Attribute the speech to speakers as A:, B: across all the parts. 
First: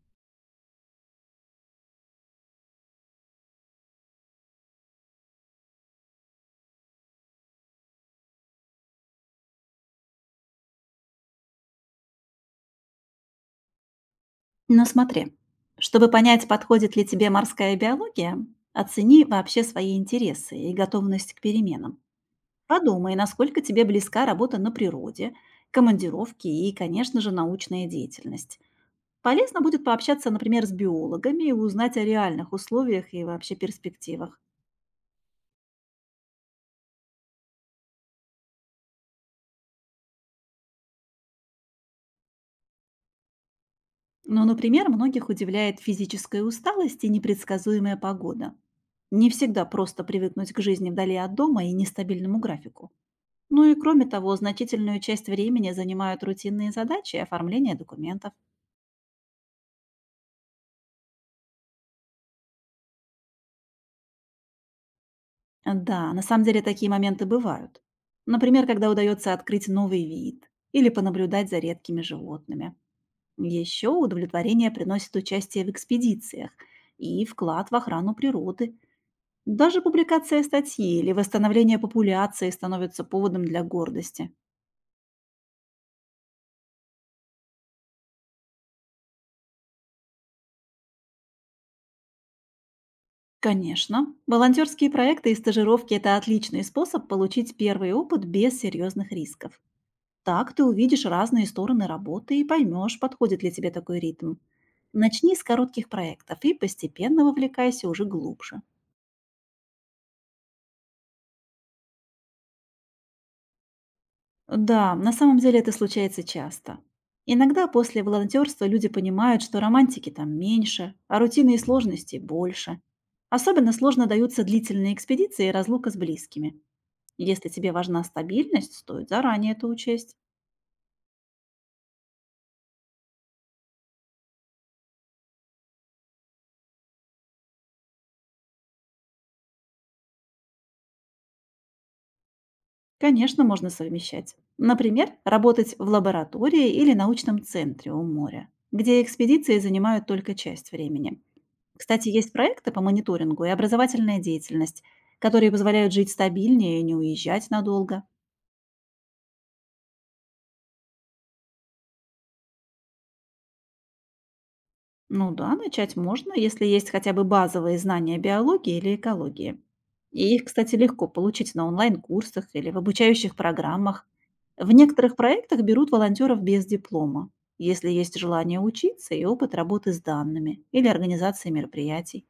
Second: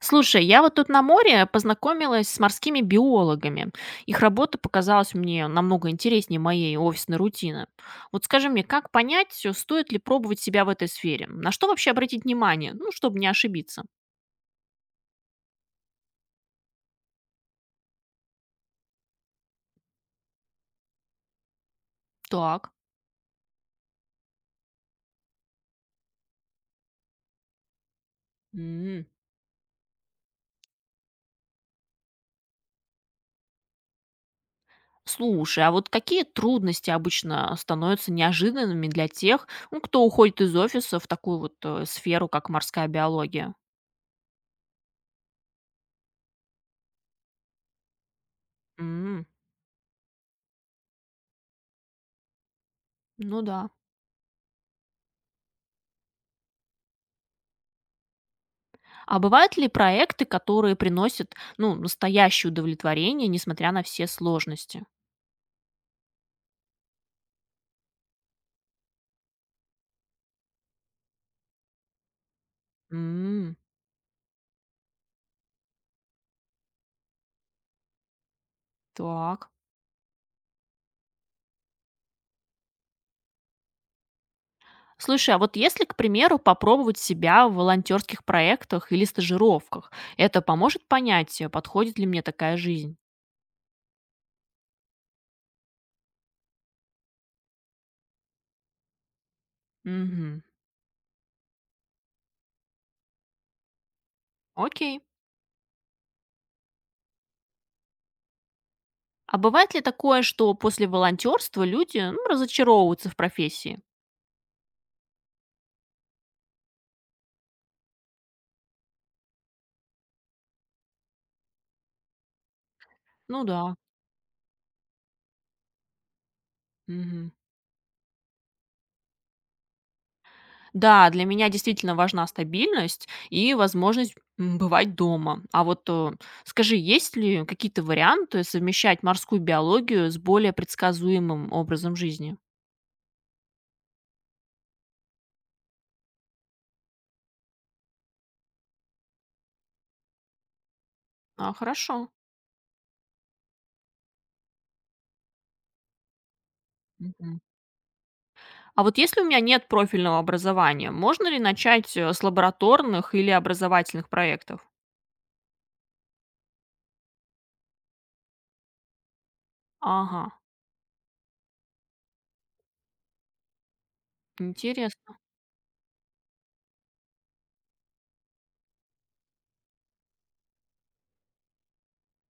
A: Слушай, я вот тут на море познакомилась с морскими биологами. Их работа показалась мне намного интереснее моей офисной рутины. Вот скажи мне, как понять, стоит ли пробовать себя в этой сфере? На что вообще обратить внимание? Ну, чтобы не ошибиться.
B: Но смотри, чтобы понять, подходит ли тебе морская биология, оцени вообще свои интересы и готовность к переменам.
A: Так.
B: Подумай, насколько тебе близка работа на природе, командировки и, конечно же, научная деятельность.
A: М.
B: Полезно будет пообщаться, например, с биологами и узнать о реальных условиях и вообще перспективах.
A: Слушай, а вот какие трудности обычно становятся неожиданными для тех, ну, кто уходит из офиса в такую вот сферу, как морская биология?
B: Но, например, многих удивляет физическая усталость и непредсказуемая погода.
A: М.
B: Не всегда просто привыкнуть к жизни вдали от дома и нестабильному графику.
A: Ну да.
B: Ну и кроме того, значительную часть времени занимают рутинные задачи и оформление документов.
A: А бывают ли проекты, которые приносят, ну, настоящее удовлетворение, несмотря на все сложности?
B: Да, на самом деле такие моменты бывают. Например, когда удается открыть новый вид или понаблюдать за редкими животными.
A: М.
B: Еще удовлетворение приносит участие в экспедициях и вклад в охрану природы.
A: Так.
B: Даже публикация статьи или восстановление популяции становится поводом для гордости.
A: Слушай, а вот если, к примеру, попробовать себя в волонтерских проектах или стажировках, это поможет понять, подходит ли мне такая жизнь?
B: Конечно, волонтерские проекты и стажировки– это отличный способ получить первый опыт без серьезных рисков.
A: Мгм.
B: Так ты увидишь разные стороны работы и поймешь, подходит ли тебе такой ритм.
A: Окей.
B: Начни с коротких проектов и постепенно вовлекайся уже глубже.
A: А бывает ли такое, что после волонтерства люди, ну, разочаровываются в профессии?
B: Да, на самом деле это случается часто. Иногда после волонтерства люди понимают, что романтики там меньше, а рутины и сложности больше.
A: Ну
B: Особенно
A: да.
B: сложно даются длительные экспедиции и разлука с близкими.
A: Мгм.
B: Если тебе важна стабильность, стоит заранее это учесть.
A: Да, для меня действительно важна стабильность и возможность, бывать дома. А вот, скажи, есть ли какие-то варианты совмещать морскую биологию с более предсказуемым образом жизни?
B: Конечно, можно совмещать. Например, работать в лаборатории или научном центре у моря, где экспедиции занимают только часть времени.
A: А, хорошо.
B: Кстати, есть проекты по мониторингу и образовательная деятельность, которые позволяют жить стабильнее и не
A: Мгм.
B: уезжать надолго.
A: А вот если у меня нет профильного образования, можно ли начать, с лабораторных или образовательных проектов?
B: Ну да, начать можно, если есть хотя бы базовые знания биологии или экологии.
A: Ага,
B: И их, кстати, легко получить на онлайн-курсах или в обучающих программах. В некоторых
A: интересно.
B: проектах берут волонтеров без диплома, если есть желание учиться и опыт работы с данными или организации мероприятий.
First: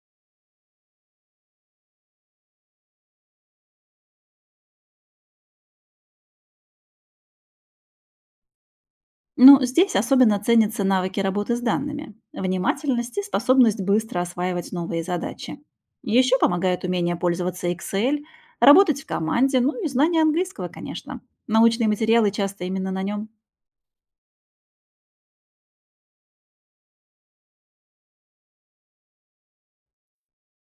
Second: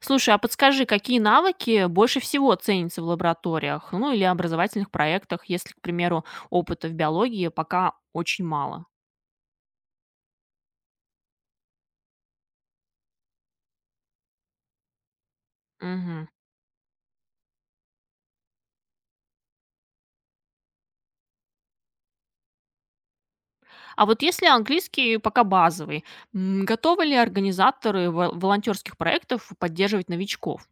A: Слушай, а подскажи, какие навыки больше всего ценятся в лабораториях, ну или образовательных проектах, если, к примеру, опыта в биологии пока очень мало?
B: Ну, здесь особенно ценятся навыки работы с данными, внимательность и способность быстро осваивать новые задачи.
A: Мгм.
B: Еще помогает умение пользоваться Excel, работать в команде, ну и знание английского, конечно. Научные материалы часто именно на нем.
A: А вот если английский пока базовый, готовы ли организаторы волонтерских проектов поддерживать новичков?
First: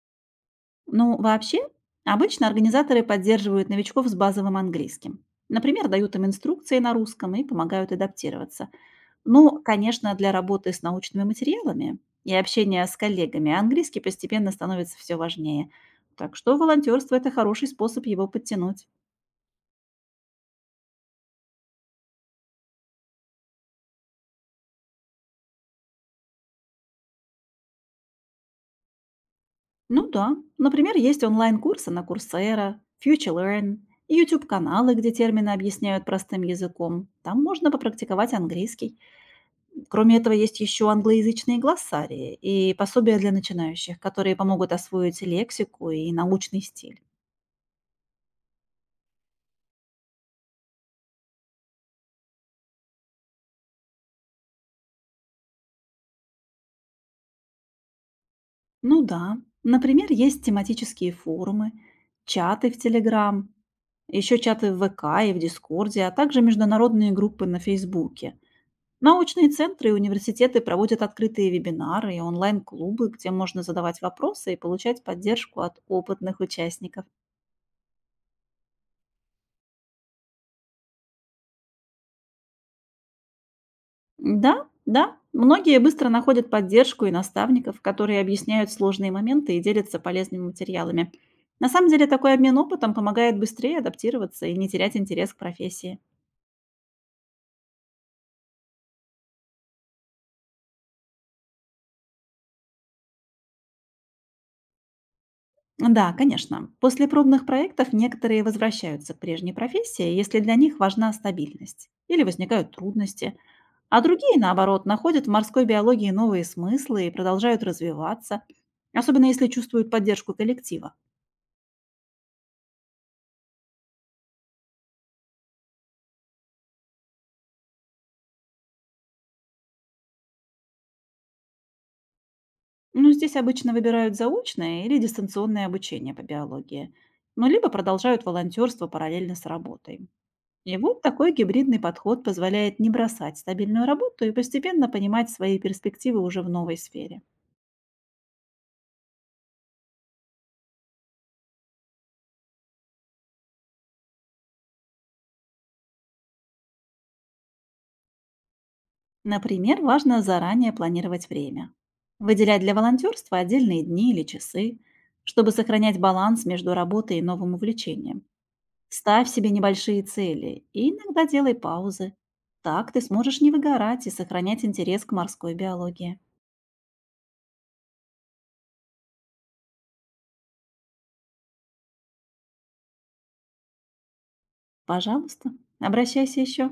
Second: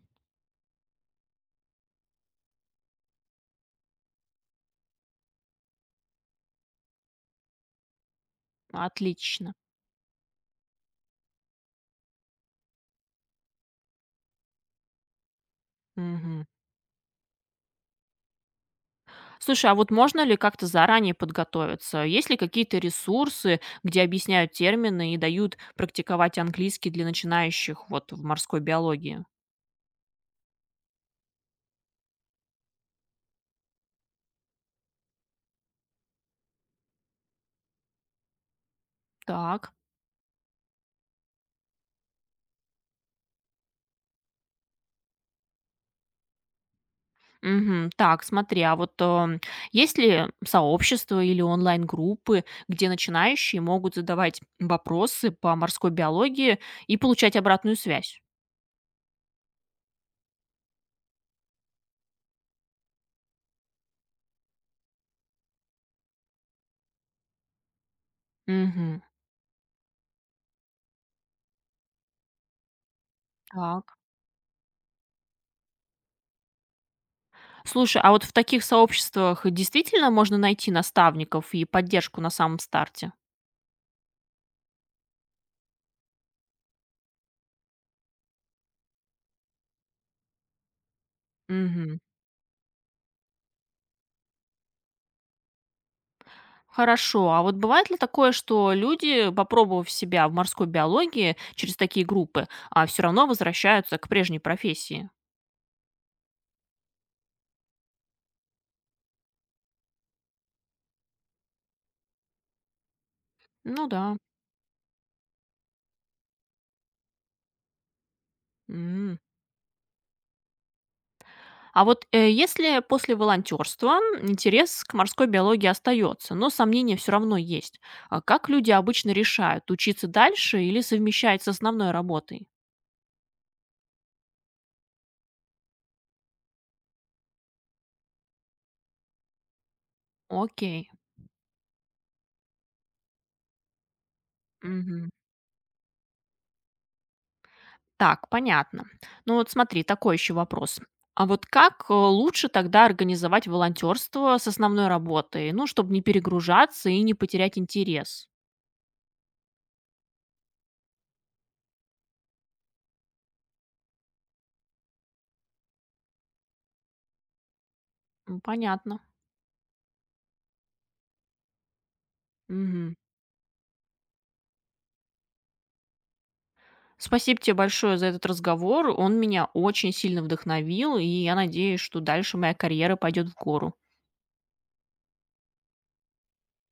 B: Ну, вообще, обычно организаторы поддерживают новичков с базовым английским. Например, дают им инструкции на русском и помогают адаптироваться.
A: Отлично.
B: Ну, конечно, для работы с научными материалами и общения с коллегами английский постепенно становится все важнее. Так
A: Мгм.
B: что волонтерство– это хороший способ его подтянуть.
A: Слушай, а вот можно ли как-то заранее подготовиться? Есть ли какие-то ресурсы, где объясняют термины и дают практиковать английский для начинающих вот в морской биологии?
B: Ну да, например, есть онлайн-курсы на Coursera, FutureLearn и YouTube-каналы, где термины объясняют простым языком. Там можно попрактиковать английский.
A: Так.
B: Кроме этого, есть еще англоязычные глоссарии и пособия для начинающих, которые помогут освоить лексику и научный стиль.
A: Мгм. Так, смотри, а вот, есть ли сообщества или онлайн-группы, где начинающие могут задавать вопросы по морской биологии и получать обратную связь?
B: Ну да. Например, есть тематические форумы, чаты в Телеграм, еще чаты в ВК и в Дискорде, а также международные группы на Фейсбуке.
A: Мгм.
B: Научные центры и университеты проводят открытые вебинары и онлайн-клубы, где можно
A: Так.
B: задавать вопросы и получать поддержку от опытных участников.
A: Слушай, а вот в таких сообществах действительно можно найти наставников и поддержку на самом старте?
B: Да, да, многие быстро находят поддержку и наставников, которые объясняют сложные моменты и делятся полезными материалами. На самом
A: Мгм.
B: деле такой обмен опытом помогает быстрее адаптироваться и не терять интерес к профессии.
A: Хорошо. А вот бывает ли такое, что люди, попробовав себя в морской биологии через такие группы, а все равно возвращаются к прежней профессии?
B: Да, конечно. После пробных проектов некоторые возвращаются к прежней профессии, если для них важна стабильность или возникают трудности,
A: Ну
B: а
A: да.
B: другие, наоборот, находят в морской биологии новые смыслы и продолжают развиваться,
A: М.
B: особенно если чувствуют поддержку коллектива.
A: А вот если после волонтерства интерес к морской биологии остается, но сомнения все равно есть, а как люди обычно решают, учиться дальше или совмещать с основной работой?
B: Ну, здесь обычно выбирают заочное или дистанционное обучение по биологии, ну, либо продолжают волонтерство параллельно с работой. И
A: Окей.
B: вот такой гибридный подход позволяет не бросать стабильную работу и постепенно
A: Мгм.
B: понимать свои перспективы уже в новой сфере.
A: Так, понятно. Ну вот смотри, такой еще вопрос. А вот как лучше тогда организовать волонтерство с основной работой, ну, чтобы не перегружаться и не потерять интерес?
B: Например, важно заранее планировать время. Выделять для волонтерства отдельные дни или часы, чтобы сохранять баланс между работой и новым увлечением.
A: М, понятно.
B: Ставь себе небольшие цели и иногда делай паузы. Так
A: Мгм.
B: ты сможешь не выгорать и сохранять интерес к морской биологии.
A: Спасибо тебе большое за этот разговор. Он меня очень сильно вдохновил, и я надеюсь, что дальше моя карьера пойдет в гору.
B: Пожалуйста, обращайся еще.